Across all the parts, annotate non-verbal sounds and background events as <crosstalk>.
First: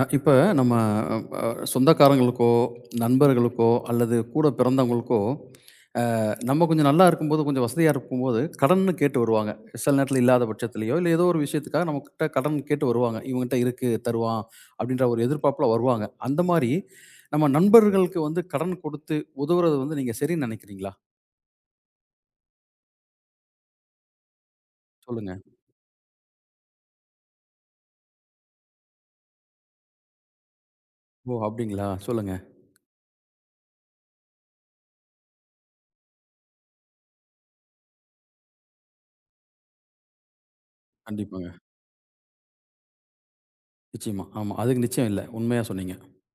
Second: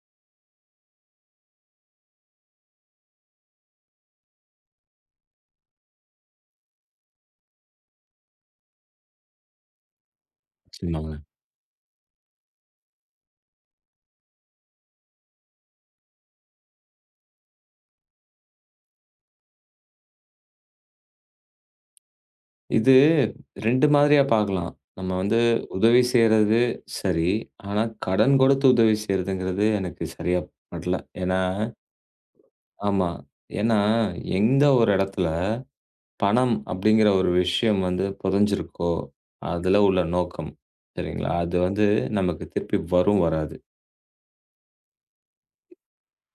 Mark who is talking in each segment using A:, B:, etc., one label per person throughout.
A: இப்ப நம்ம அ சொந்தக்காரங்களுக்கோ, நண்பர்களுக்கோ அல்லது கூட பிறந்தவங்களுக்கோ, நம்ம கொஞ்சம் நல்லா இருக்கும்போது, கொஞ்சம் வசதியா இருக்கும்போது கடன்னு கேட்டு வருவாங்க. சில நேரத்தில இல்லாத பட்சத்திலயோ, இல்ல
B: நிச்சயமாங்க.
A: ஏதோ ஒரு விஷயத்துக்காக நம்மகிட்ட கடன் கேட்டு வருவாங்க. "இவன்கிட்ட இருக்கு தருவான்." அப்படின்ற ஒரு எதிர்பார்ப்புல வருவாங்க. அந்த மாரி நம்ம நண்பர்களுக்கு வந்து கடன் கொடுத்து உதவுறது வந்து நீங்க சரின்னு நினைக்கிறீங்களா?
B: இது 2 மாதிரியா பார்க்கலாம். நம்ம
A: சொல்லுங்க.
B: வந்து உதவி செய்றது சரி. ஆனா கடன் கொடுத்து உதவி செய்றதுங்கிறது எனக்கு சரியா படல.
A: ஓ!
B: ஏன்னா
A: அப்படிங்களா? சொல்லுங்க.
B: ஆமா. ஏன்னா எந்த ஒரு இடத்துல பணம் அப்படிங்கிற ஒரு விஷயம் வந்து புதைஞ்சிருக்கோ, அதுல உள்ள நோக்கம். சரிங்களா?
A: கண்டிப்பாங்க.
B: அது வந்து நமக்கு திருப்பி வரும் வராது.
A: நிச்சயமா. ஆமா. அதுக்கு நிச்சயம் இல்ல. உண்மையா சொன்னீங்க.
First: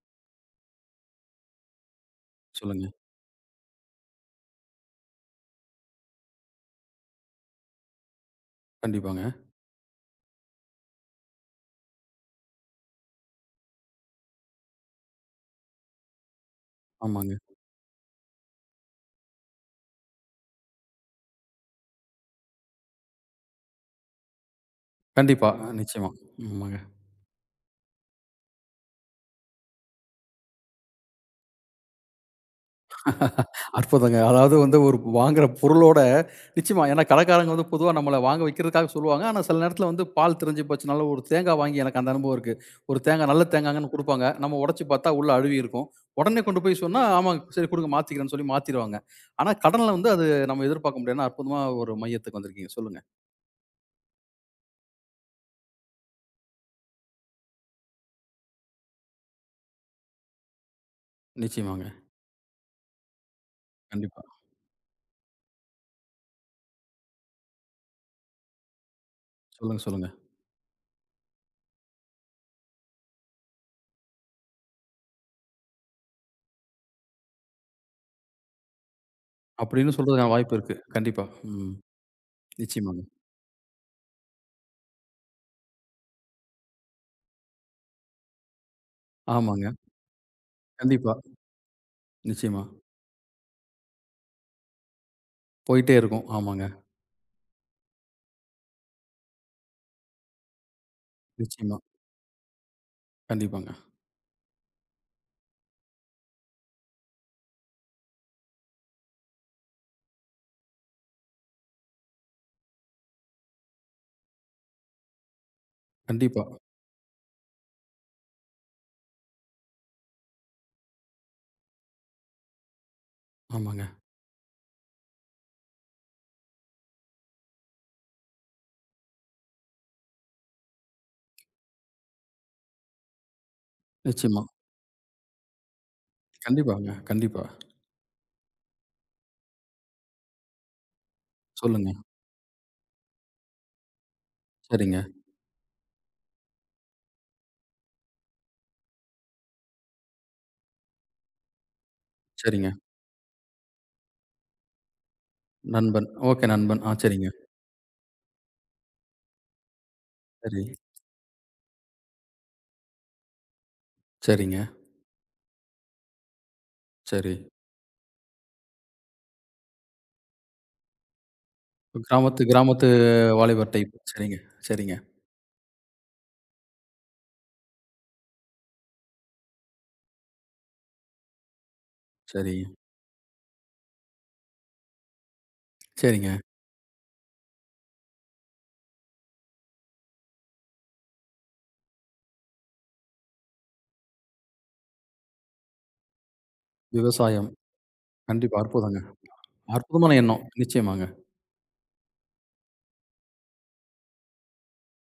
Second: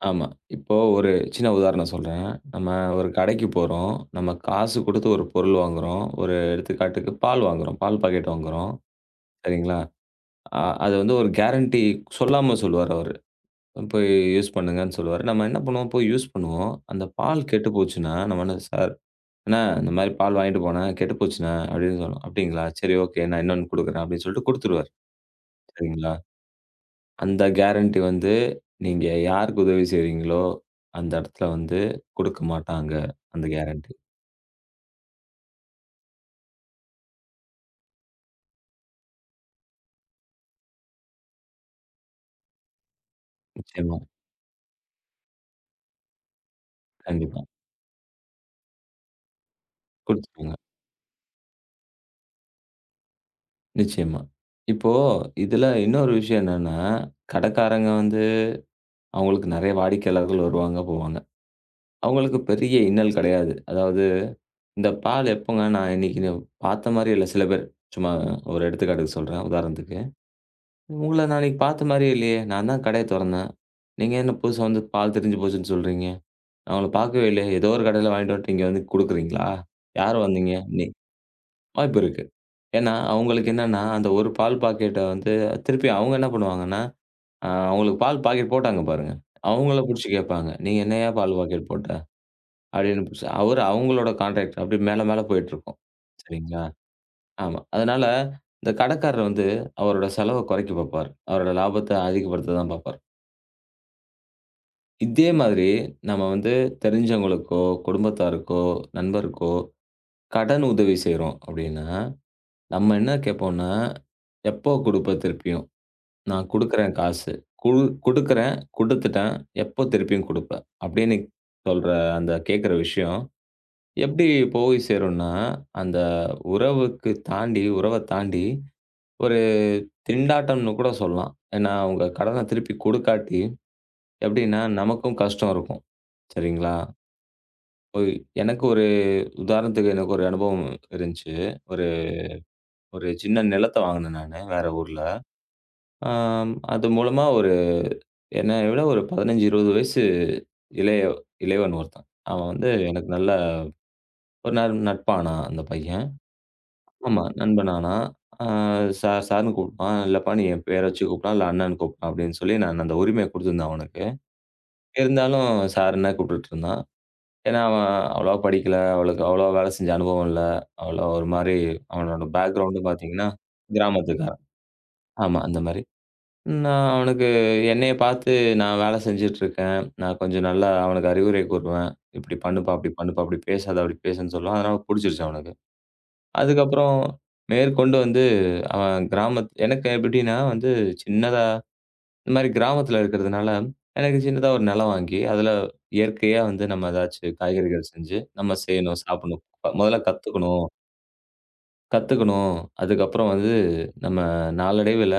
B: ஆமா. இப்போ ஒரு சின்ன உதாரணம் சொல்றேன். நம்ம
A: சொல்லுங்க.
B: ஒரு கடைக்கு போறோம். நம்ம காசு கொடுத்து ஒரு பொருள் வாங்குறோம். ஒரு எடுத்துக்காட்டுக்கு பால் வாங்குறோம். பால் பாக்கெட் வாங்குறோம்.
A: கண்டிப்பாங்க.
B: சரிங்களா? அ அது வந்து ஒரு கேரண்டி சொல்லாம சொல்லுவாரு அவரு. போய் யூஸ் பண்ணுங்கன்னு சொல்லுவாரு. நம்ம என்ன பண்ணுவோம், போய் யூஸ் பண்ணுவோம். அந்த
A: ஆமாங்க.
B: பால் கெட்டு போச்சுன்னா, நம்ம என்ன சார், "அண்ணா இந்த மாரி பால் வாங்கிட்டு போனேன், கெட்டு போச்சுண்ணா" அப்படின்னு சொல்லுவோம். "அப்படிங்களா? சரி ஓகே. நான் இன்னொன்னு குடுக்குறேன்" அப்படின்னு சொல்லிட்டு குடுத்துருவாரு.
A: கண்டிப்பா. நிச்சயமா.
B: சரிங்களா?
A: ஆமாங்க.
B: அந்த கேரண்டி வந்து நீங்க யாருக்கு உதவி செய்றீங்களோ, அந்த இடத்துல வந்து குடுக்க மாட்டாங்க. அந்த கேரண்டி.
A: அற்புதங்க. அதாவது வந்து ஒரு வாங்குற பொருளோட நிச்சயமா ஏன்னா கடைக்காரங்க வந்து பொதுவா நம்மள வாங்க வைக்கிறதுக்காக சொல்லுவாங்க. ஆனா சில நேரத்தில வந்து பால் திரிஞ்சு போச்சுனால ஒரு தேங்காய் வாங்கி எனக்கு அந்த அனுபவம் இருக்கு. ஒரு தேங்காய் நல்ல தேங்காய்ன்னு
B: நிச்சயமா.
A: குடுப்பாங்க. நம்ம உடைச்சு பார்த்தா உள்ள அழுவி இருக்கும். உடனே கொண்டு போய் சொன்னா,
B: கண்டிப்பா.
A: ஆமாங்க சரி குடுங்க மாத்திக்கிறேன்னு சொல்லி மாத்திருவாங்க. ஆனா கடன்ல வந்து அது
B: குடுத்துருவாங்க.
A: நம்ம எதிர்பார்க்க முடியாதுன்னா, அற்புதமா ஒரு மையத்துக்கு வந்திருக்கீங்க. சொல்லுங்க.
B: நிச்சயமா. இப்போ இதுல இன்னொரு விஷயம் என்னன்னா, கடைக்காரங்க வந்து அவங்களுக்கு நெறைய வாடிக்கையாளர்கள் வருவாங்க, போவாங்க.
A: நிச்சயமாங்க.
B: அவங்களுக்கு பெரிய இன்னல் கிடையாது. அதாவது
A: கண்டிப்பா.
B: இந்த பால் எப்போங்க நான் இன்னைக்கு நீ பார்த்த மாரியே இல்ல. சில பேர் சும்மா ஒரு எடுத்துக்காட்டுக்கு சொல்றேன்,
A: சொல்லுங்க,
B: உதாரணத்துக்கு.
A: சொல்லுங்க.
B: உங்கள நான் இன்னைக்கு பார்த்த மாரியே இல்லையே! நான் தான் கடைய தொறந்தேன். நீங்க என்ன புதுசா வந்து பால் திரிஞ்சு போச்சுன்னு சொல்றீங்க? நான் உங்கள பார்க்கவே இல்லையே! ஏதோ ஒரு கடையில வாங்கிட்டு வந்துட்டு இங்க வந்து குடுக்குறீங்களா?
A: அப்படின்னு
B: யார்
A: சொல்றதுக்கான
B: வந்தீங்க?
A: வாய்ப்பு இருக்கு.
B: நீ
A: கண்டிப்பா. ம்.
B: வாய்ப்பு இருக்கு. ஏன்னா,
A: நிச்சயமாங்க.
B: அவங்களுக்கு என்னன்னா, அந்த ஒரு பால் பாக்கெட்ட வந்து திருப்பி அவங்க என்ன பண்ணுவாங்கன்னா, அவங்களுக்கு பால் பாக்கெட் போட்டாங்க பாருங்க.
A: ஆமாங்க.
B: அவங்கள புடிச்சு கேட்பாங்க. "நீ என்னய்யா
A: கண்டிப்பா.
B: பால் பாக்கெட் போட்ட?"
A: நிச்சயமா.
B: அப்படின்னு புதுசா அவரு அவங்களோட கான்ட்ராக்ட் அப்படி மேல மேல போயிட்டுருக்கும்.
A: போயிட்டே இருக்கும்.
B: சரிங்களா?
A: ஆமாங்க.
B: ஆமா. அதனால இந்த கடைக்காரர் வந்து அவரோட செலவ குறைக்க பாப்பாரு. அவரோட
A: நிச்சயமா.
B: லாபத்த அதிகப்படுத்த தான் பாப்பாரு.
A: கண்டிப்பாங்க.
B: இதே மாதிரி நம்ம வந்து தெரிஞ்சவங்களுக்கோ, குடும்பத்தாருக்கோ, நண்பருக்கோ கடன் உதவி செய்றோம் அப்படின்னா, நம்ம என்ன கேட்போம்னா, "எப்போ குடுப்ப திருப்பியும்?
A: கண்டிப்பா.
B: நான் குடுக்குறேன் காசு. குடு குடுக்குறேன், குடுத்துட்டேன். எப்போ திருப்பியும் குடுப்ப?" அப்படின்னு சொல்ற அந்த கேட்கிற விஷயம்
A: ஆமாங்க.
B: எப்படி போய் சேரும்னா, அந்த உறவுக்கு தாண்டி உறவ தாண்டி ஒரு திண்டாட்டம்னு கூட சொல்லலாம். ஏன்னா, அவங்க கடன திருப்பி குடுக்காட்டி
A: நிச்சயமா.
B: எப்படின்னா, நமக்கும் கஷ்டம் இருக்கும். சரிங்களா?
A: கண்டிப்பாங்க. கண்டிப்பா.
B: போய் எனக்கு ஒரு உதாரணத்துக்கு எனக்கு ஒரு அனுபவம் இருந்துச்சு. ஒரு
A: சொல்லுங்க.
B: ஒரு சின்ன நிலத்த வாங்குனேன் நானு வேற ஊர்ல.
A: சரிங்க,
B: ஆம் அது மூலமா ஒரு என்னைய விட ஒரு 15, 20 வயசு இளைய இளையவன் ஒருத்தன். அவன் வந்து
A: சரிங்க.
B: எனக்கு நல்ல ஒரு நட்பானான் அந்த பையன்.
A: நண்பன். ஓகே நண்பன். ஆ
B: ஆமா.
A: சரிங்க.
B: நண்பன் ஆனா, அ சார் சார்ன்னு கூப்பிடுவான். இல்லப்பா நீ
A: சரி,
B: என் பேர வச்சு கூப்பிடலாம், இல்ல அண்ணன்னு கூப்பிடலாம் அப்படின்னு சொல்லி நான் அந்த உரிமைய குடுத்துருந்தேன் அவனுக்கு.
A: சரிங்க,
B: இருந்தாலும் சாருன்னு கூப்பிட்டுட்டு இருந்தான்.
A: சரி.
B: ஏன்னா, அவன் அவ்வளவா படிக்கல. அவளுக்கு அவ்வளவா வேலை செஞ்ச அனுபவம் இல்ல. அவ்வளோ ஒரு மாரி அவனோட
A: கிராமத்து
B: பேக்ரவுண்டு
A: கிராமத்து
B: பார்த்தீங்கன்னா,
A: வாலிபர் டைப். சரிங்க,
B: கிராமத்துக்காரன்.
A: சரிங்க,
B: ஆமா அந்த மாரி. நான் அவனுக்கு என்னைய பார்த்து நான் வேலை செஞ்சுட்டு இருக்கேன். நான் கொஞ்சம் நல்லா அவனுக்கு அறிவுரை கூறுவேன். இப்படி
A: சரி,
B: பண்ணுப்பா, அப்படி பண்ணுப்பா, அப்படி பேசாத, அப்படி பேசுன்னு சொல்லுவேன். அதனால புடிச்சிருச்சு அவனுக்கு.
A: சரிங்க.
B: அதுக்கப்புறம் மேற்கொண்டு வந்து அவன் எனக்கு எப்படின்னா வந்து சின்னதா இந்த மாரி கிராமத்துல இருக்கிறதுனால, எனக்கு சின்னதா ஒரு நிலம் வாங்கி, அதுல இயற்கையா வந்து நம்ம ஏதாச்சும்
A: விவசாயம்.
B: காய்கறிகள் செஞ்சு, நம்ம
A: கண்டிப்பா.
B: செய்யணும்,
A: அற்புதங்க.
B: சாப்பிடணும். முதல்ல
A: அற்புதமான எண்ணம்.
B: கத்துக்கணும்
A: நிச்சயமாங்க.
B: கத்துக்கணும். அதுக்கப்புறம் வந்து நம்ம நாளடைவில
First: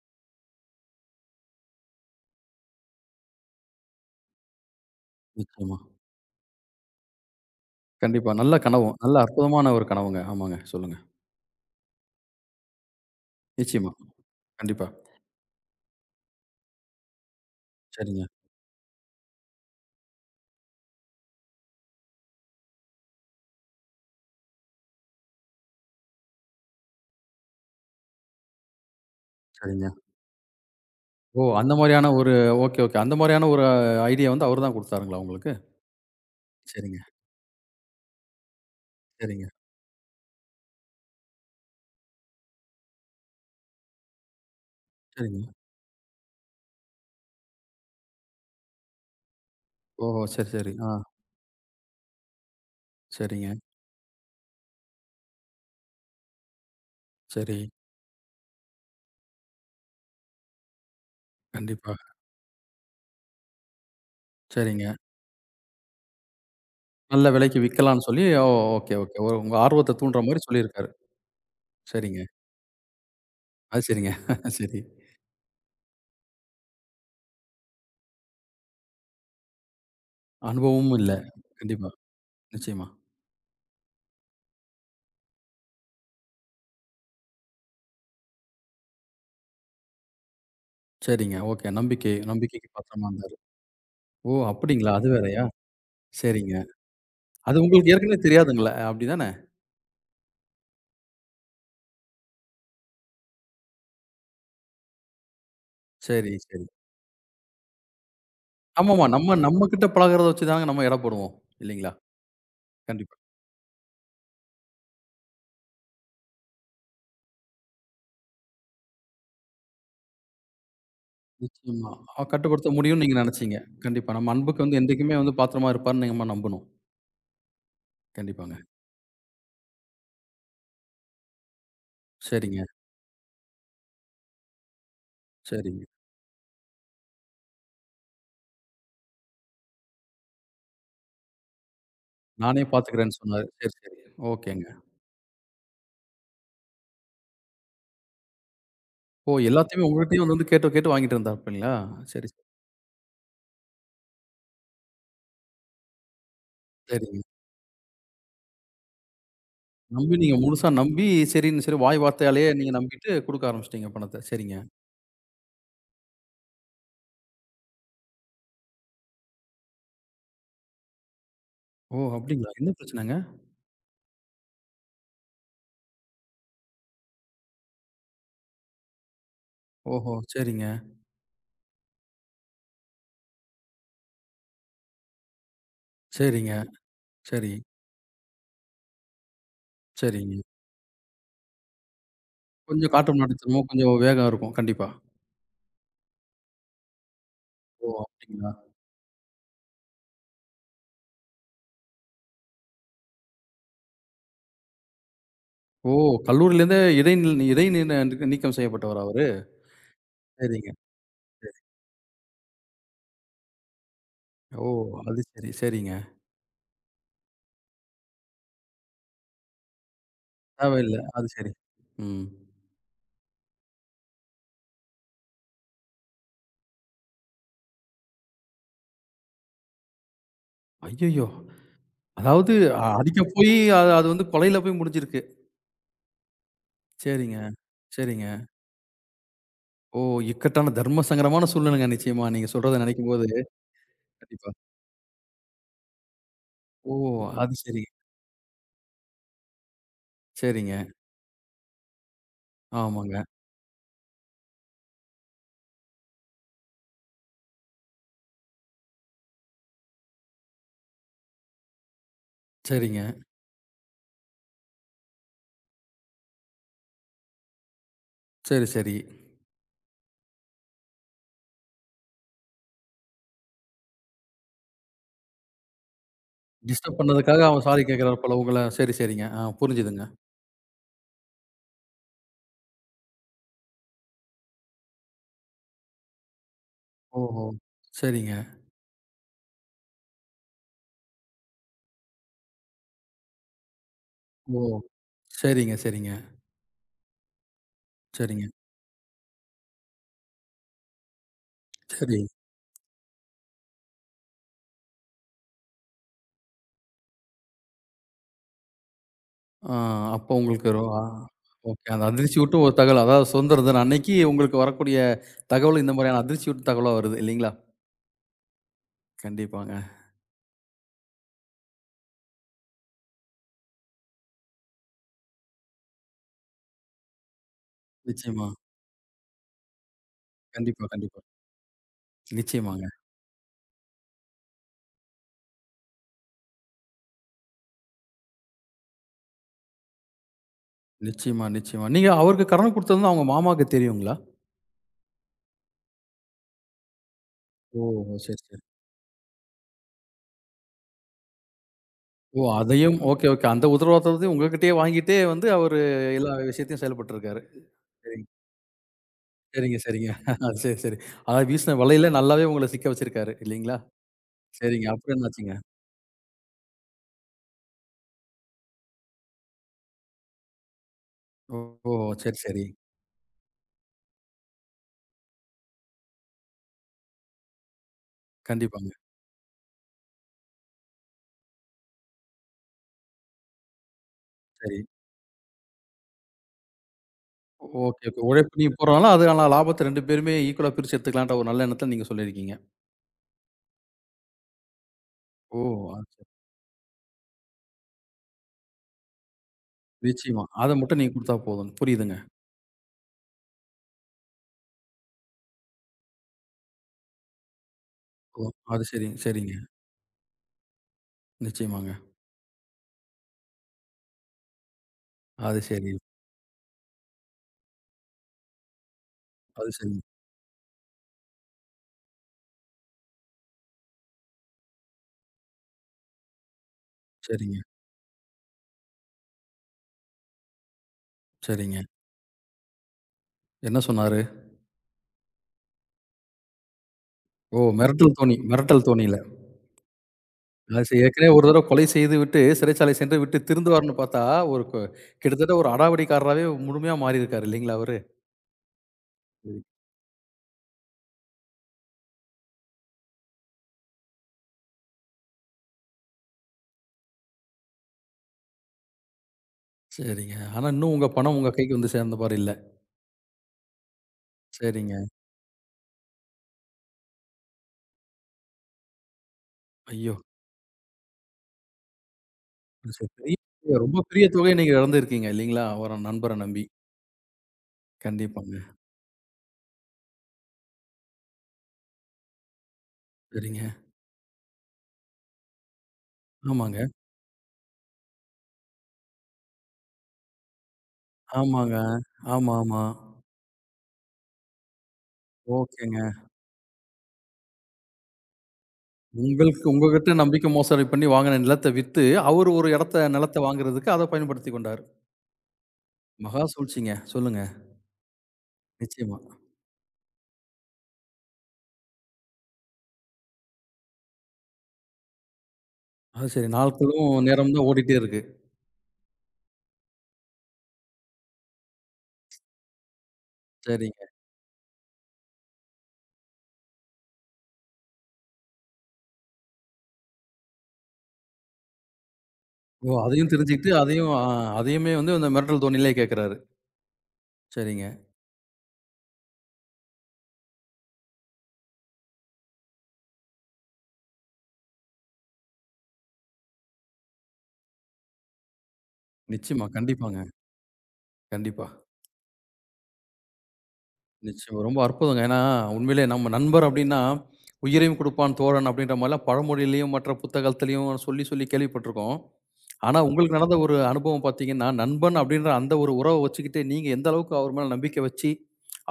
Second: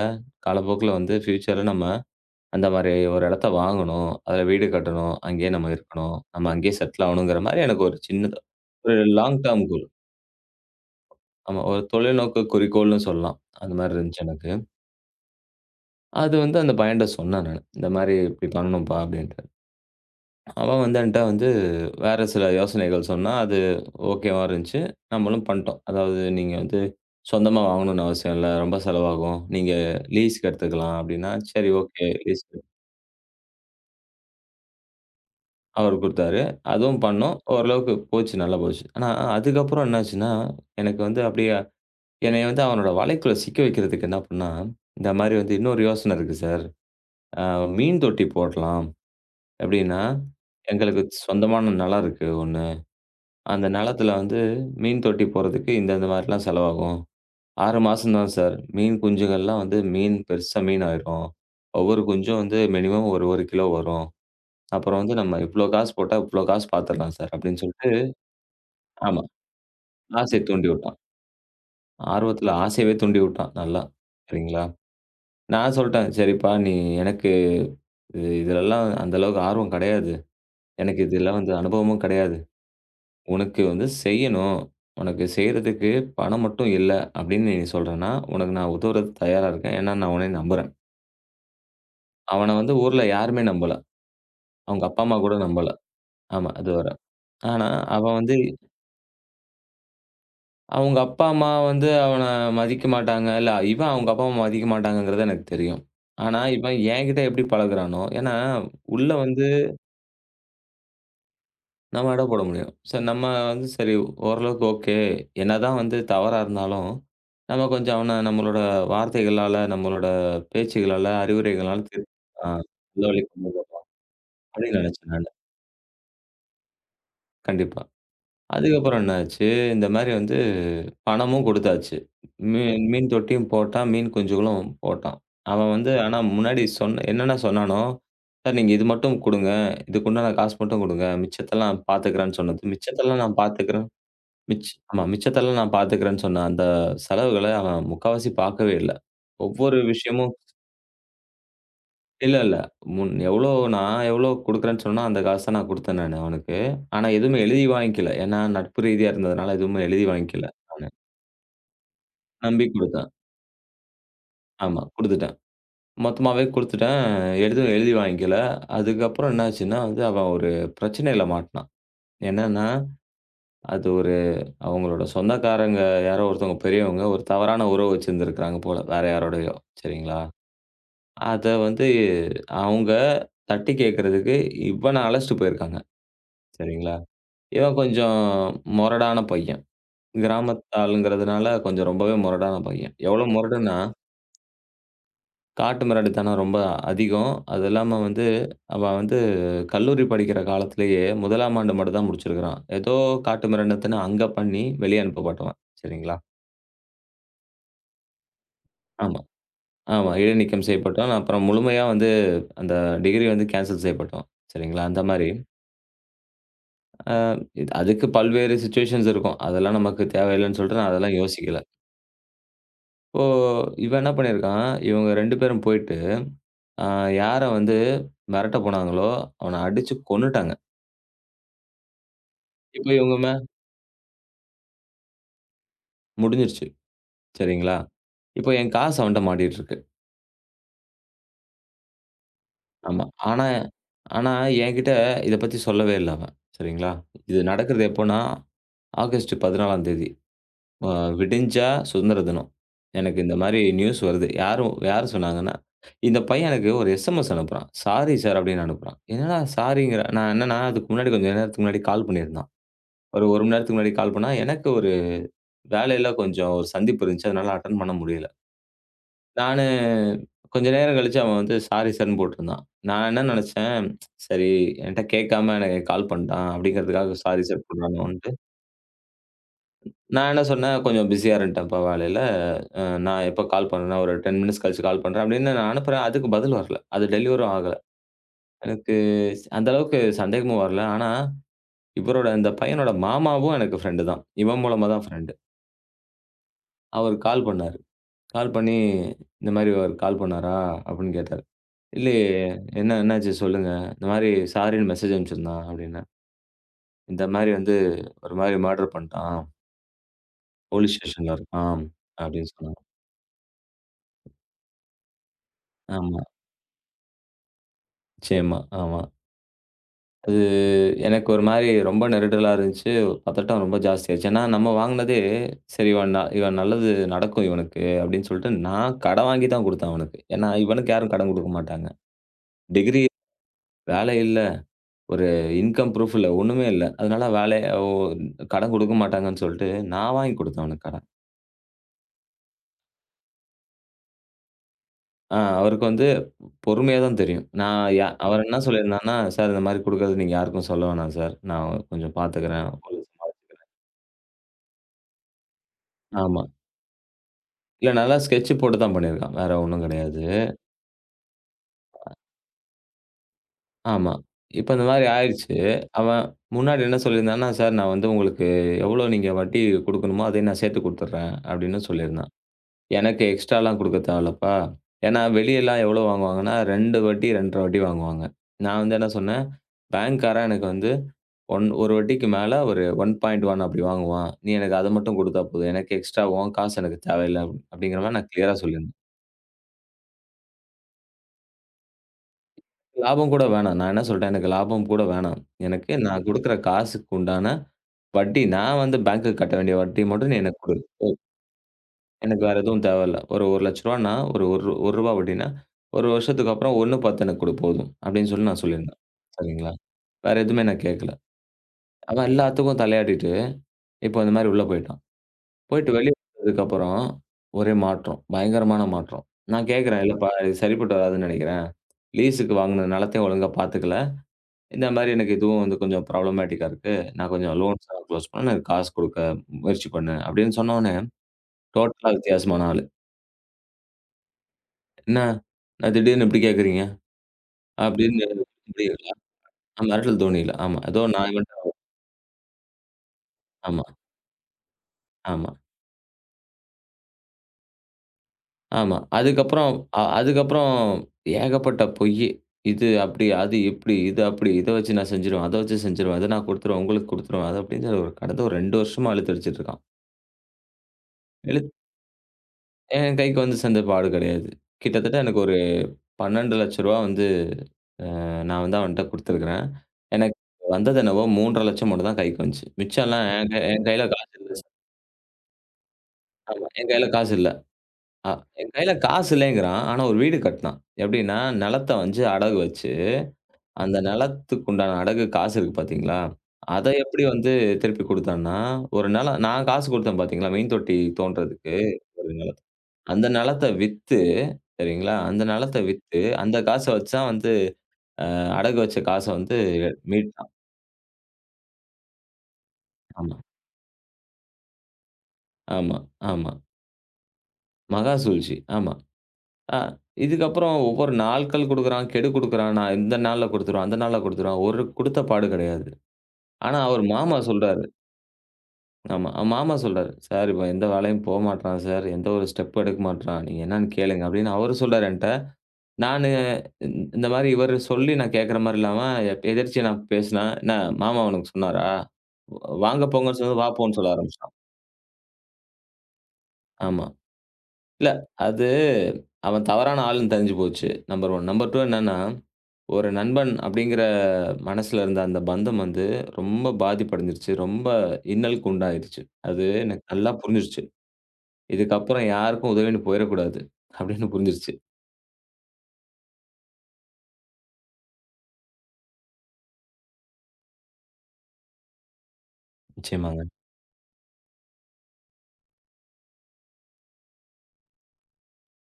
B: காலப்போக்குல வந்து ஃபியூச்சர்ல நம்ம அந்த மாரி ஒரு இடத்த வாங்கணும். அதுல வீடு கட்டணும். அங்கேயே நம்ம
A: நிச்சயமா.
B: இருக்கணும். நம்ம அங்கேயே செட்டில் ஆகணுங்கிற மாரி எனக்கு ஒரு
A: கண்டிப்பா.
B: சின்னதா
A: நல்ல கனவு.
B: ஒரு
A: நல்ல
B: லாங் டெர்ம்
A: அற்புதமான ஒரு
B: கோல்.
A: கனவுங்க. ஆமாங்க. சொல்லுங்க.
B: ஆமா. ஒரு தொலைநோக்கு குறிக்கோள்னு சொல்லலாம். அந்த
A: நிச்சயமா.
B: மாரி இருந்துச்சு எனக்கு.
A: கண்டிப்பா.
B: அது வந்து அந்த பையன்ட்ட சொன்னேன் நானு. இந்த மாரி
A: சரிங்க,
B: இப்டி பண்ணணும்ப்பா அப்டின்ட்டு. அவன் வந்து என்ட்ட வந்து வேற சில யோசனைகள் சொன்னான். அது ஓகேவா இருந்துச்சு. நம்மளும் பண்ட்டோம். அதாவது நீங்க வந்து சொந்தமா வாங்கணும்னு அவசியம் இல்ல. ரொம்ப செலவாகும். நீங்க
A: சரிங்க.
B: லீஸ்க்கு எடுத்துக்கலாம் அப்டின்னா,
A: ஓ!
B: சரி
A: அந்த
B: ஓகே
A: மாரியான ஒரு
B: லீஸ்
A: ஓகே, ஓகே. அந்த மாரியான ஒரு ஐடியா வந்து அவரு தான் குடுத்தாருங்களா உங்களுக்கு?
B: அவரு குடுத்தாரு.
A: சரிங்க,
B: அதுவும் பண்ணோம். ஓரளவுக்கு போச்சு நல்லா போச்சு. ஆனா
A: சரிங்க,
B: அதுக்கப்புறம் என்னாச்சுன்னா, எனக்கு வந்து அப்டியே என்னைய வந்து அவனோட வலைக்குள்ள சிக்க வைக்கிறதுக்கு என்ன பண்ணான், இந்த மாரி
A: சரிங்க.
B: வந்து இன்னொரு யோசனை இருக்கு சார். அ மீன் தொட்டி போடலாம். எப்படின்னா,
A: ஓஹோ! சரி, சரி. ஆ,
B: எங்களுக்கு சொந்தமான நிலம் இருக்கு ஒண்ணு.
A: சரிங்க.
B: அந்த நிலத்தில வந்து மீன் தொட்டி போடுறதுக்கு இந்த இந்த மாரிலாம் செலவாகும்.
A: சரி.
B: 6 மாசம் தான் சார். மீன் குஞ்சுகள்லாம் வந்து மீன் பெருசா மீன் ஆயிரும்.
A: கண்டிப்பா.
B: ஒவ்வொரு குஞ்சும் வந்து மினிமம் ஒரு 1 கிலோ வரும்.
A: சரிங்க.
B: அப்புறம் வந்து நம்ம இவ்ளோ காசு போட்டா, இவ்ளோ காசு பார்த்துரலாம்
A: நல்ல
B: சார்
A: விலைக்கு
B: அப்படின்னு சொல்லிட்டு
A: விக்கலான்னு சொல்லி ஓ! Okay, okay.
B: ஆமா.
A: ஒ உங்க ஆர்வத்த தூண்டுற
B: ஆசைய
A: மாரி
B: தூண்டி
A: சொல்லியிருக்காரு.
B: விட்டான்.
A: சரிங்க.
B: ஆர்வத்தில ஆசையவே தூண்டி விட்டான் நல்லா.
A: அது சரிங்க. <laughs>
B: சரிங்களா?
A: சரி.
B: நான் சொல்ட்டேன், "சரிப்பா, நீ எனக்கு இது இதுலலாம் அந்த அளவுக்கு ஆர்வம் கிடையாது.
A: அனுபவமும்
B: எனக்கு
A: இல்ல.
B: இதெல்லாம் வந்து
A: கண்டிப்பா.
B: அனுபவமும் கிடையாது.
A: நிச்சயமா.
B: உனக்கு வந்து செய்யணும். உனக்கு செய்றதுக்கு பணம் மட்டும் இல்ல அப்படின்னு நீ சொல்றன்னா, உனக்கு நான் உதவுறதுக்கு தயாரா இருக்கேன். ஏன்னா நான் உன்னைய நம்புறேன்.
A: சரிங்க. ஓகே. நம்பிக்கை
B: அவன
A: நம்பிக்கைக்கு
B: வந்து ஊர்ல
A: பாத்திரமா இருந்தாரு.
B: யாருமே நம்பல.
A: ஓ!
B: அவங்க
A: அப்படிங்களா?
B: அப்பா,
A: அது
B: அம்மா கூட
A: வேறையா?
B: நம்பல. ஆமா,
A: சரிங்க.
B: அது வர.
A: அது
B: ஆனா,
A: உங்களுக்கு
B: அவன்
A: ஏற்கனவே
B: வந்து
A: தெரியாதுங்கள அப்படிதானே?
B: அவங்க அப்பா, அம்மா வந்து அவன மதிக்க மாட்டாங்க. இல்ல இவன் அவங்க அப்பா, அம்மா மதிக்க மாட்டாங்கங்கிறது எனக்கு தெரியும்.
A: சரி,
B: ஆனா,
A: சரி.
B: இவன் என்கிட்ட எப்படி பழகுறானோ ஏன்னா,
A: ஆமாமா.
B: உள்ள
A: நம்ம
B: வந்து
A: நம்ம கிட்ட பழகுறத வச்சு தாங்க நம்ம எடை போடுவோம். இல்லைங்களா?
B: நம்ம எடை போட முடியும். சோ
A: கண்டிப்பா.
B: நம்ம வந்து சரி ஓரளவுக்கு ஓகே. என்னதான் வந்து தவறா இருந்தாலும், நம்ம கொஞ்சம் அவன நம்மளோட வார்த்தைகளால, நம்மளோட பேச்சுகளால, அறிவுரைகளால
A: நிச்சயமா.
B: ஆ
A: கட்டுப்படுத்த முடியும்னு
B: நல்ல
A: நீங்க
B: வழிக்கு கொண்டு
A: நெனச்சீங்க.
B: வரணும்
A: கண்டிப்பா. நம்ம அன்புக்கு
B: அப்படின்னு
A: வந்து
B: நினைச்சேன்
A: என்னைக்குமே
B: நானு.
A: வந்து பாத்திரமா இருப்பாருன்னு நம்ம நம்பணும்.
B: கண்டிப்பா.
A: கண்டிப்பாங்க.
B: அதுக்கப்புறம் என்ன ஆச்சு, இந்த மாரி வந்து பணமும் குடுத்தாச்சு.
A: சரிங்க,
B: மீன் மீன் தொட்டியும் போட்டான், மீன் குஞ்சுகளும் போட்டான். அவன்
A: சரிங்க.
B: வந்து ஆனா முன்னாடி சொன்ன என்னென்ன சொன்னானோ, "சார் நீங்க இது மட்டும் குடுங்க. இதுக்கு உண்டான காசு மட்டும் குடுங்க. மிச்சத்தெல்லாம் நான் பாத்துக்கிறேன்னு" சொன்னது.
A: நானே பார்த்துக்கிறேன்னு
B: மிச்சத்தெல்லாம் நான்
A: சொன்னாரு. சரி,
B: பாத்துக்கிறேன்.
A: சரி. ஓகேங்க.
B: ஆமா. மிச்சத்தெல்லாம் நான் பார்த்துக்கிறேன்னு சொன்னேன். அந்த செலவுகள அவன் முக்காவாசி பார்க்கவே இல்ல.
A: ஓ!
B: ஒவ்வொரு
A: எல்லாத்தையுமே உங்ககிட்டயே
B: விஷயமும்
A: வந்து வந்து கேட்டு கேட்டு வாங்கிட்டு இருந்தாப்புங்களா? சரி,
B: இல்ல,
A: சரி.
B: இல்ல. முன் எவ்வளோ நான் எவ்வளோ குடுக்குறேன்னு சொன்னேனோ, அந்த காச நான் குடுத்தேன் நானு அவனுக்கு. ஆனா
A: சரிங்க.
B: எதுவுமே எழுதி வாங்கிக்கல. ஏன்னா, நட்பு ரீதியா இருந்ததுனால எதுவுமே எழுதி
A: நம்பி நீங்க
B: வாங்கிக்கல
A: முழுசா
B: நானு.
A: நம்பி சரின்னு சொல்லி வாய் வார்த்தையாலேயே
B: நம்பி
A: நீங்க
B: குடுத்தேன்.
A: நம்பிட்டு குடுக்க ஆரம்பிச்சுட்டீங்க பணத்த. சரிங்க.
B: ஆமா, குடுத்துட்டேன். மொத்தமாவே குடுத்துட்டேன். எதுவும் எழுதி வாங்கிக்கல. அதுக்கப்புறம் என்னாச்சுன்னா, வந்து அவன் ஒரு பிரச்சனையில மாட்னான்.
A: ஓ! அப்டிங்களா?
B: என்னன்னா,
A: என்ன பிரச்சனங்க?
B: அது ஒரு அவங்களோட சொந்தக்காரங்க யாரோ ஒருத்தவங்க பெரியவங்க ஒரு தவறான உறவு வச்சிருந்திருக்காங்க போல. வேற யாரோடயோ.
A: ஓஹோ!
B: சரிங்களா?
A: சரிங்க,
B: அத வந்து அவங்க தட்டி கேட்கறதுக்கு இவன அழைச்சிட்டு போயிருக்காங்க.
A: சரிங்க.
B: சரிங்களா?
A: சரி,
B: இவன் கொஞ்சம் மொரடான பையன்.
A: சரிங்க.
B: கிராமத்து ஆளுங்கிறதுனால கொஞ்சம் ரொம்பவே மொரடான
A: கொஞ்சம்
B: பையன்.
A: காட்டு
B: எவ்வளோ
A: முராண்டித்தனமா
B: மொரடுன்னா,
A: கொஞ்சம் வேகம் இருக்கும். கண்டிப்பா.
B: காட்டு மிராண்டித்தனம் ரொம்ப அதிகம். அது
A: ஓ!
B: இல்லாம வந்து
A: அப்டிங்களா?
B: அவன் வந்து கல்லூரி படிக்கிற காலத்திலேயே 1ஆம் ஆண்டு மட்டும் தான் முடிச்சிருக்கிறான். ஏதோ காட்டு மிராண்டித்தனம் அங்க பண்ணி வெளிய அனுப்பப்பட்டவன்.
A: ஓ!
B: சரிங்களா?
A: கல்லூரியிலேருந்தே இடைநில் இடைநீன நீக்கம் செய்யப்பட்டவரா
B: ஆமா,
A: அவரு?
B: ஆமா. இடைநீக்கம்
A: சரிங்க.
B: செய்யப்பட்டவன். அப்புறம் முழுமையா வந்து அந்த டிகிரி வந்து கேன்சல் செய்யப்பட்டவன்.
A: ஓ!
B: சரிங்களா? அந்த
A: அது
B: மாரி
A: சரி, சரிங்க.
B: அ இது அதுக்கு பல்வேறு சிச்சுவேஷன்ஸ் இருக்கும். அதெல்லாம் நமக்கு தேவையில்லன்னு சொல்லிட்டு நான்
A: தேவையில்ல.
B: அதெல்லாம்
A: அது சரி.
B: யோசிக்கல.
A: ம்.
B: இப்போ இவன் என்ன பண்ணியிருக்கான், இவங்க 2 பேரும் போயிட்டு, அ யார வந்து மிரட்ட போனாங்களோ, அவன அடிச்சு கொன்னுட்டாங்க.
A: ஐய்யயோ! அதாவது
B: இப்போ இவங்க
A: அதுக்கு
B: மே
A: போய் அது அது வந்து கொலையில போய் முடிஞ்சிருக்கு.
B: முடிஞ்சிருச்சு.
A: சரிங்க,
B: சரிங்களா?
A: சரிங்க.
B: இப்போ என் காசு அவன்ட்ட மாட்டிட்டு இருக்கு.
A: ஓ! இக்கட்டான தர்ம சங்கடமான சூழ்நிலைங்க நிச்சயமா. நீங்க சொல்றத
B: ஆமா.
A: நினைக்கும்போது
B: ஆனா ஆனா
A: கண்டிப்பா.
B: என்கிட்ட இத பத்தி சொல்லவே இல்ல அவன். சரிங்களா?
A: ஓ!
B: இது
A: அது சரி.
B: நடக்கிறது எப்போன்னா, ஆகஸ்ட் 14ஆம் தேதி.
A: சரிங்க.
B: அ விடிஞ்சா சுதந்திர தினம். எனக்கு
A: ஆமாங்க.
B: இந்த மாரி நியூஸ் வருது. யாரும் யாரு சொன்னாங்கன்னா, இந்த பையன் எனக்கு ஒரு எஸ்எம்எஸ் அனுப்புறான். "சாரி சார்" அப்படின்னு அனுப்புறான். என்னடா சாரிங்கிறான். நான் என்னன்னா, அதுக்கு முன்னாடி கொஞ்சம் நேரத்துக்கு முன்னாடி கால் பண்ணியிருந்தான்.
A: சரிங்க.
B: ஒரு 1 மணி நேரத்துக்கு முன்னாடி கால் பண்ணா, எனக்கு ஒரு வேலையில கொஞ்சம் ஒரு சந்திப்பு இருந்துச்சு. அதனால அட்டெண்ட் பண்ண முடியல.
A: சரி, சரி.
B: நானு கொஞ்ச நேரம் கழிச்சு அவன் வந்து சாரி சார்ன்னு போட்டிருந்தான். நான் என்ன நெனச்சேன், சரி என்ட்ட கேட்காம எனக்கு கால் பண்ணிட்டான்
A: டிஸ்டர்ப்
B: அப்படிங்கிறதுக்காக
A: பண்ணதுக்காக
B: சாரி சார்
A: அவன் சாரி கேட்கிறாரு
B: போடுறானோன்னு.
A: போல உங்கள. சரி, சரிங்க. ஆ புரிஞ்சுதுங்க.
B: நான் என்ன சொன்னேன், "கொஞ்சம் பிஸியா இருந்துட்டேன்ப்பா வேலையில. நான் எப்ப கால் பண்ணனா, ஒரு 10 மினிட்ஸ் கழிச்சு கால் பண்றேன்" அப்படின்னு நான் அனுப்புறேன். அதுக்கு பதில் வரல. அது
A: ஓஹோ!
B: டெலிவரும் ஆகல.
A: சரிங்க.
B: எனக்கு அந்த அளவுக்கு சந்தேகமும் வரல. ஆனா, இவரோட இந்த பையனோட மாமாவும் எனக்கு ஃப்ரெண்டு தான்.
A: ஓ!
B: இவன் மூலமா தான் ஃப்ரெண்டு.
A: சரிங்க, சரிங்க,
B: அவரு கால் பண்ணாரு.
A: சரிங்க.
B: கால் பண்ணி, "இந்த மாரி அவரு கால் பண்ணாரா?" அப்படின்னு கேட்டாரு.
A: சரி.
B: "இல்லையே, என்ன என்னாச்சு சொல்லுங்க." "இந்த மாரி சாரின்னு மெசேஜ் அனுப்பிச்சிருந்தான்" அப்படின்னேன். "இந்த மாரி வந்து ஒரு மாரி மர்டர் பண்ணிட்டான்.
A: ஆ அப்போ உங்களுக்கு ரொ
B: போலீஸ்
A: ஆ
B: ஸ்டேஷன்ல இருக்கான்"
A: ஓகே. அந்த
B: அப்படின்னு
A: அதிர்ச்சியூட்டும் ஒரு
B: சொன்னாங்க.
A: தகவல். அதாவது சுதந்திர தின அன்னைக்கு உங்களுக்கு வரக்கூடிய தகவல் இந்த
B: ஆமா.
A: மாதிரியான அதிர்ச்சியூட்டும் தகவலா வருது இல்லைங்களா?
B: நிச்சயமா. ஆமா.
A: கண்டிப்பாங்க.
B: அது எனக்கு ஒரு மாரி ரொம்ப நெருடலா இருந்துச்சு. பதட்டம் ரொம்ப ஜாஸ்தியாச்சு. ஏன்னா நம்ம வாங்குனதே, "சரி இவன் இவன் நல்லது நடக்கும் இவனுக்கு." அப்படின்னு
A: நிச்சயமா.
B: சொல்லிட்டு நான் கடன் வாங்கி தான் குடுத்தேன் அவனுக்கு. ஏன்னா
A: கண்டிப்பா,
B: இவனுக்கு யாரும்
A: கண்டிப்பா.
B: கடன் குடுக்க மாட்டாங்க.
A: நிச்சயமாங்க.
B: டிகிரி, வேலை இல்ல. ஒரு இன்கம் ப்ரூஃப் இல்ல. ஒண்ணுமே இல்ல. அதனால வேலை ஓ கடன் குடுக்க மாட்டாங்கன்னு சொல்லிட்டு நான் வாங்கி குடுத்தேன் அவனுக்கு கடன்.
A: நிச்சயமா, நிச்சயமா. நீங்க அவருக்கு கடன் குடுத்தது வந்து அவங்க மாமாவுக்கு தெரியுங்களா?
B: அவருக்கு வந்து பொறுமையா தான் தெரியும். நான்
A: ஓஹோ! சரி,
B: அவர் என்ன
A: சரி.
B: சொல்லியிருந்தாருன்னா, "சார் இந்த மாரி குடுக்கறது நீங்க யாருக்கும் சொல்ல வேணாம் சார். நான் கொஞ்சம்
A: ஓ!
B: பாத்துக்கிறேன்.
A: அதையும் ஓகே, ஓகே. அந்த உத்தரவாதத்தையும் உங்ககிட்டயே வாங்கிட்டே வந்து அவரு எல்லா
B: ஆமா.
A: விஷயத்தையும் செயல்பட்டுருக்காரு.
B: இல்ல நல்லா
A: சரிங்க,
B: ஸ்கெட்ச் போட்டு தான் பண்ணியிருக்கான். வேற
A: சரிங்க,
B: ஒண்ணும்
A: சரிங்க.
B: கெடையாது."
A: <laughs> சரி, சரி. அதாவது வீசின வலையில நல்லாவே உங்கள சிக்க வச்சிருக்காரு இல்லைங்களா?
B: ஆமா. இப்ப இந்த
A: சரிங்க.
B: மாரி
A: அப்புறம் என்ன ஆச்சுங்க?
B: ஆயிருச்சு. அவன் முன்னாடி என்ன சொல்லியிருந்தான்னா, "சார் நான் வந்து உங்களுக்கு எவ்வளோ நீங்க வட்டி குடுக்கணுமோ, அதையும் நான் சேர்த்து குடுத்துடுறேன்." அப்படின்னு
A: ஓ!
B: சொல்லியிருந்தான்.
A: சரி, சரி.
B: எனக்கு எக்ஸ்ட்ராலாம் குடுக்க தேவையில்லப்பா. ஏன்னா வெளியலாம் எவ்வளோ வாங்குவாங்கன்னா, 2 வட்டி 2 1/2 வட்டி வாங்குவாங்க. நான்
A: கண்டிப்பாங்க.
B: வந்து என்ன சொன்னேன், "பேங்க்காரன் எனக்கு வந்து 1 வட்டிக்கு மேல ஒரு 1.1 அப்படி வாங்குவான். நீ எனக்கு
A: சரி.
B: அத மட்டும் குடுத்தா போதும். எனக்கு எக்ஸ்ட்ரா உன் காசு எனக்கு தேவையில்ல." அப்படிங்கிற
A: ஓகே,
B: மாரி
A: ஓகே.
B: நான் கிளியரா
A: உழைப்பு நீங்க
B: சொல்லியிருந்தேன்.
A: போடுறனால அது ஆனா லாபத்த 2 பேருமே ஈக்குவலா பிரிச்சு எடுத்துக்கலான்ற ஒரு நல்ல எண்ணத்துல நீங்க சொல்லியிருக்கீங்க.
B: லாபம் கூட வேணாம். நான் என்ன சொல்ட்டேன், "எனக்கு லாபம் கூட வேணாம்.
A: ஓ!
B: எனக்கு நான் குடுக்குற காசுக்கு உண்டான வட்டி நான் வந்து பேங்க்குக்கு கட்ட வேண்டிய வட்டி மட்டும் நீ
A: நிச்சயமா.
B: எனக்கு
A: அத
B: குடு.
A: மட்டும் நீங்க குடுத்தா போதும். புரியுதுங்க.
B: எனக்கு வேற எதுவும் தேவையில்ல. ஒரு ரூ. 1,00,000னா ஒரு ரூ. 1 வட்டின்னா, 1 வருஷத்துக்கு அப்புறம் 1.10 எனக்கு குடு போதும். அப்படின்னு
A: ஓ!
B: சொல்லி நான்
A: அது
B: சொல்லியிருந்தேன்.
A: சரி. சரிங்க.
B: சரிங்களா? வேற எதுவுமே நான் கேட்கல.
A: நிச்சயமாங்க.
B: அவன் எல்லாத்துக்கும் தலையாட்டிட்டு, இப்போ இந்த மாரி உள்ள போயிட்டான்.
A: அது
B: போயிட்டு
A: சரி.
B: வெளிய வந்ததுக்கப்புறம் ஒரே மாற்றம். பயங்கரமான மாற்றம். நான்
A: அது சரி.
B: கேட்கிறேன், "இல்லப்பா இது சரிப்பட்டு வராதுன்னு நெனைக்கிறேன். லீஸுக்கு வாங்குன நிலத்தையும் ஒழுங்கா பாத்துக்கல. இந்த மாரி எனக்கு இதுவும் வந்து கொஞ்சம் ப்ராப்ளமேட்டிக்கா இருக்கு. நான் கொஞ்சம்
A: சரிங்க.
B: லோன்ஸ்லாம் க்ளோஸ் பண்ண எனக்கு காசு குடுக்க முயற்சி பண்ணு." அப்படின்னு சொன்னோனே
A: சரிங்க.
B: டோட்டலா வித்தியாசமான ஆளு.
A: என்ன சொன்னாரு?
B: "என்ன என்ன திடீர்னு இப்டி கேட்குறீங்க?"
A: ஓ! மிரட்டல்
B: அப்டின்னு
A: தோணி. மிரட்டல்
B: புரியுதுங்களா?
A: தோணியில.
B: <unintelligible> மிரட்டல் தொனியில. ஆமா.
A: அது சரி.
B: ஏதோ நான்
A: ஏற்கனவே ஒரு தடவ
B: இவன்ட்ட
A: கொலை செய்துவிட்டு, சிறைச்சாலை சென்று விட்டு
B: ஆமா,
A: திருந்துவார்ன்னு பார்த்தா, ஒரு கு
B: ஆமா,
A: கிட்டத்தட்ட ஒரு அடாவடிக்காரராவே முழுமையா மாறியிருக்காரு இல்லைங்களா அவரு?
B: ஆமா. அதுக்கப்புறம் அதுக்கப்புறம் ஏகப்பட்ட பொய்யி. இது அப்டி, அது இப்டி, இது அப்டி, இத வச்சு நான் செஞ்சுருவேன், அத வச்சு செஞ்சுருவேன், இத நான் குடுத்துருவேன், உங்களுக்கு குடுத்துருவேன். அது அப்டின்னு ஒரு கடந்த ஒரு 2 வருஷமா இழுத்தடிச்சுட்டு இருக்கான்.
A: சரிங்க. ஆனா இன்னும் உங்க பணம் உங்க
B: இழுத்
A: கைக்கு வந்து சேர்ந்த மாரி இல்ல.
B: என் கைக்கு வந்து சேர்ந்த பாடு கிடையாது.
A: சரிங்க.
B: கிட்டத்தட்ட எனக்கு ஒரு ரூ. 12,00,000 வந்து நான் வந்து அவன்ட்ட குடுத்துருக்கிறேன்.
A: ஐயோ!
B: எனக்கு வந்தது என்னவோ 3,50,000 மட்டும் தான் கைக்கு வந்துச்சு.
A: அது சரி.
B: மிச்சம்லாம்
A: பெரிய
B: என் கை
A: தொகை
B: என்
A: ரொம்ப
B: கையில
A: பெரிய
B: காசு இல்ல
A: தொகைய
B: சார்.
A: நீங்க இழந்திருக்கீங்க இல்லைங்களா? ஒரு நண்பர நம்பி.
B: ஆமா. என் கையில காசு இல்ல. அ
A: கண்டிப்பாங்க.
B: என் கையில காசு இல்லேங்கிறான். ஆனா ஒரு வீடு கட்டினான். எப்படின்னா, நிலத்த வந்து அடகு வச்சு,
A: சரிங்க.
B: அந்த நிலத்துக்கு உண்டான அடகு காசு இருக்கு பார்த்தீங்களா?
A: ஆமாங்க.
B: அத எப்படி வந்து திருப்பி குடுத்தான்னா, ஒரு நிலம் நான் காசு குடுத்தேன் பார்த்தீங்களா, மெயின் தொட்டி
A: ஆமாங்க.
B: தோண்டுறதுக்கு ஒரு
A: ஆமா,
B: நிலம்.
A: ஆமா.
B: அந்த நிலத்த வித்து சரிங்களா, அந்த நிலத்த
A: ஓகேங்க.
B: வித்து அந்த காச வச்சு தான் வந்து அடகு வச்ச காச வந்து
A: உங்களுக்கு உங்ககிட்ட
B: மீட்டான்.
A: நம்பிக்கை மோசடி பண்ணி வாங்குன நிலத்த வித்து, அவரு ஒரு இடத்த
B: ஆமா,
A: நிலத்த வாங்குறதுக்கு அத பயன்படுத்திக் கொண்டாரு.
B: ஆமா,
A: மகா
B: ஆமா.
A: சூழ்ச்சிங்க. சொல்லுங்க.
B: மகா சூழ்ச்சி. ஆமா.
A: நிச்சயமா.
B: அ இதுக்கப்புறம் ஒவ்வொரு நாட்கள் குடுக்குறான், கெடு குடுக்குறான். நான் இந்த நாள்ல குடுத்துருவேன், அந்த நாள்ல குடுத்துருவேன். ஒரு குடுத்த பாடு கிடையாது.
A: அது சரி.
B: ஆனா, அவர்
A: நாட்களும்
B: மாமா
A: நேரம் தான்
B: சொல்றாரு.
A: ஓடிட்டே இருக்கு.
B: ஆமா. அவன் மாமா சொல்றாரு. "சார் இவன் எந்த வேலையும் போ மாட்றான் சார். எந்த ஒரு ஸ்டெப்பும் எடுக்க மாட்றான். நீங்க என்னான்னு
A: சரிங்க.
B: கேளுங்க" அப்படின்னு அவரு சொல்றாரு என்ட்ட. நானு இந்த மாரி இவரு சொல்லி நான் கேட்கிற மாரி இல்லாம, எதிர்ச்சியா நான் பேசினேன். "என்ன மாமா உனக்கு சொன்னாரா?
A: ஓ!
B: வாங்க
A: அதையும்
B: போங்கன்னு சொன்னது, வா
A: தெரிஞ்சுக்கிட்டு,
B: போன்னு
A: அதையும்
B: சொல்ல
A: அ
B: ஆரம்பிச்சுட்டான்."
A: அதையுமே வந்து அந்த மிரட்டல் தோணியிலே கேட்கிறாரு.
B: ஆமா.
A: சரிங்க.
B: இல்ல அது அவன் தவறான ஆளுன்னு தெரிஞ்சு போச்சு. நம்பர் 1. நம்பர் 2 என்னன்னா ஒரு நண்பன் அப்படிங்கிற மனசுல இருந்த அந்த பந்தம் வந்து ரொம்ப பாதிப்படைஞ்சிருச்சு. ரொம்ப இன்னலுக்கு உண்டாயிருச்சு. அது
A: நிச்சயமா.
B: எனக்கு
A: கண்டிப்பாங்க.
B: நல்லா புரிஞ்சிருச்சு.
A: கண்டிப்பா.
B: இதுக்கப்புறம் யாருக்கும் உதவின்னு போயிறக்கூடாது அப்படின்னு
A: நிச்சயமா.
B: புரிஞ்சிருச்சு.
A: ரொம்ப அற்புதங்க. ஏன்னா, உண்மையிலே நம்ம நண்பர் அப்டின்னா, உயிரையும் குடுப்பான் தோழன் அப்படின்ற மாரிலாம் பழமொழியிலயும், மற்ற புத்தகத்திலயும் சொல்லி, சொல்லி கேள்விப்பட்டுருக்கோம். ஆனா, உங்களுக்கு
B: நிச்சயமாங்க.
A: நடந்த ஒரு அனுபவம் பார்த்தீங்கன்னா, நண்பன் அப்படின்ற அந்த ஒரு உறவ வச்சுக்கிட்டு, நீங்க எந்த அளவுக்கு அவர் மேல நம்பிக்கை வச்சு,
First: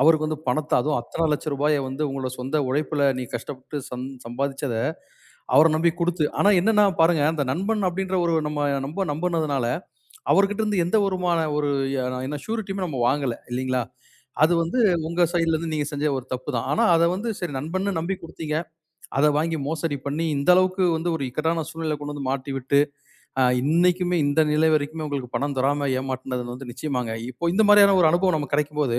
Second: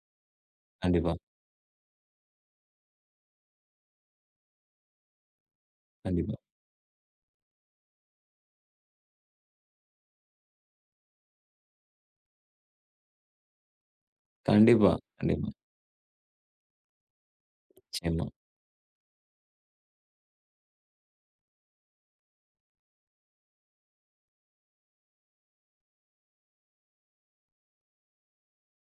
A: அவருக்கு வந்து பணத்த அதுவும்
B: கண்டிப்பா,
A: அத்தன லட்ச ரூபாய வந்து உங்களோட சொந்த உழைப்புல நீ கஷ்டப்பட்டு சம்பாதிச்சத, அவர நம்பி குடுத்து
B: கண்டிப்பா,
A: ஆனா என்னன்னா பாருங்க, அந்த நண்பன் அப்படின்ற ஒரு நம்ம ரொம்ப நம்புனதுனால, அவர்கிட்ட இருந்து எந்த ஒருமான ஒரு என்ன ஷ்யூரிட்டியுமே நம்ம வாங்கல. இல்லீங்களா? அது வந்து
B: கண்டிப்பா,
A: உங்க
B: கண்டிப்பா.
A: சைட்லருந்து நீங்க செஞ்ச ஒரு தப்பு தான். ஆனா, அத வந்து சரி நண்பன்னு நம்பி
B: நிச்சயமா.
A: குடுத்தீங்க. அத வாங்கி மோசடி பண்ணி, இந்த அளவுக்கு வந்து ஒரு இக்கட்டான சூழ்நிலையில கொண்டு வந்து மாட்டி விட்டு, இன்னைக்குமே இந்த நிலை வரைக்குமே உங்களுக்கு பணம் தராம ஏமாத்துனது வந்து நிச்சயமாங்க. இப்போ இந்த மாரியான ஒரு அனுபவம் நமக்கு கிடைக்கும்போது,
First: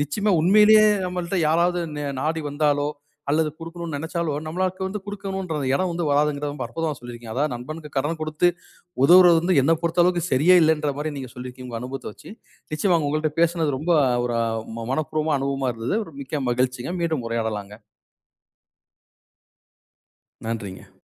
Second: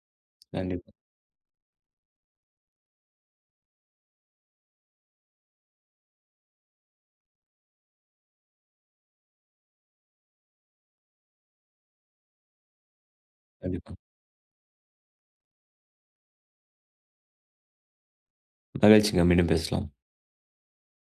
A: நிச்சயமா உண்மையிலேயே
B: கண்டிப்பா,
A: நம்மள்ட்ட யாராவது நாடி வந்தாலோ, அல்லது குடுக்கணும்னு நெனச்சாலோ, நம்மளுக்கு வந்து குடுக்கணுன்ற இடம் வந்து வராதுங்கிறத ரொம்ப அற்புதமா சொல்லியிருக்கீங்க. அதாவது நண்பனுக்கு கடன் குடுத்து உதவுறது வந்து என்ன பொறுத்தளவுக்கு சரியே இல்லன்ற மாரி நீங்க சொல்லியிருக்கீங்க உங்க அனுபவத்த வச்சு. நிச்சயமா உங்கள்ட்ட பேசுனது ரொம்ப
B: கண்டிப்பா.
A: ஒரு மனப்பூர்வமா அனுபவமா இருந்தது. ஒரு மிக்க மகிழ்ச்சிங்க. மீண்டும் உரையாடலாங்க.
B: மகிழ்ச்சிங்க. மீண்டும் பேசலாம்.
A: நன்றிங்க.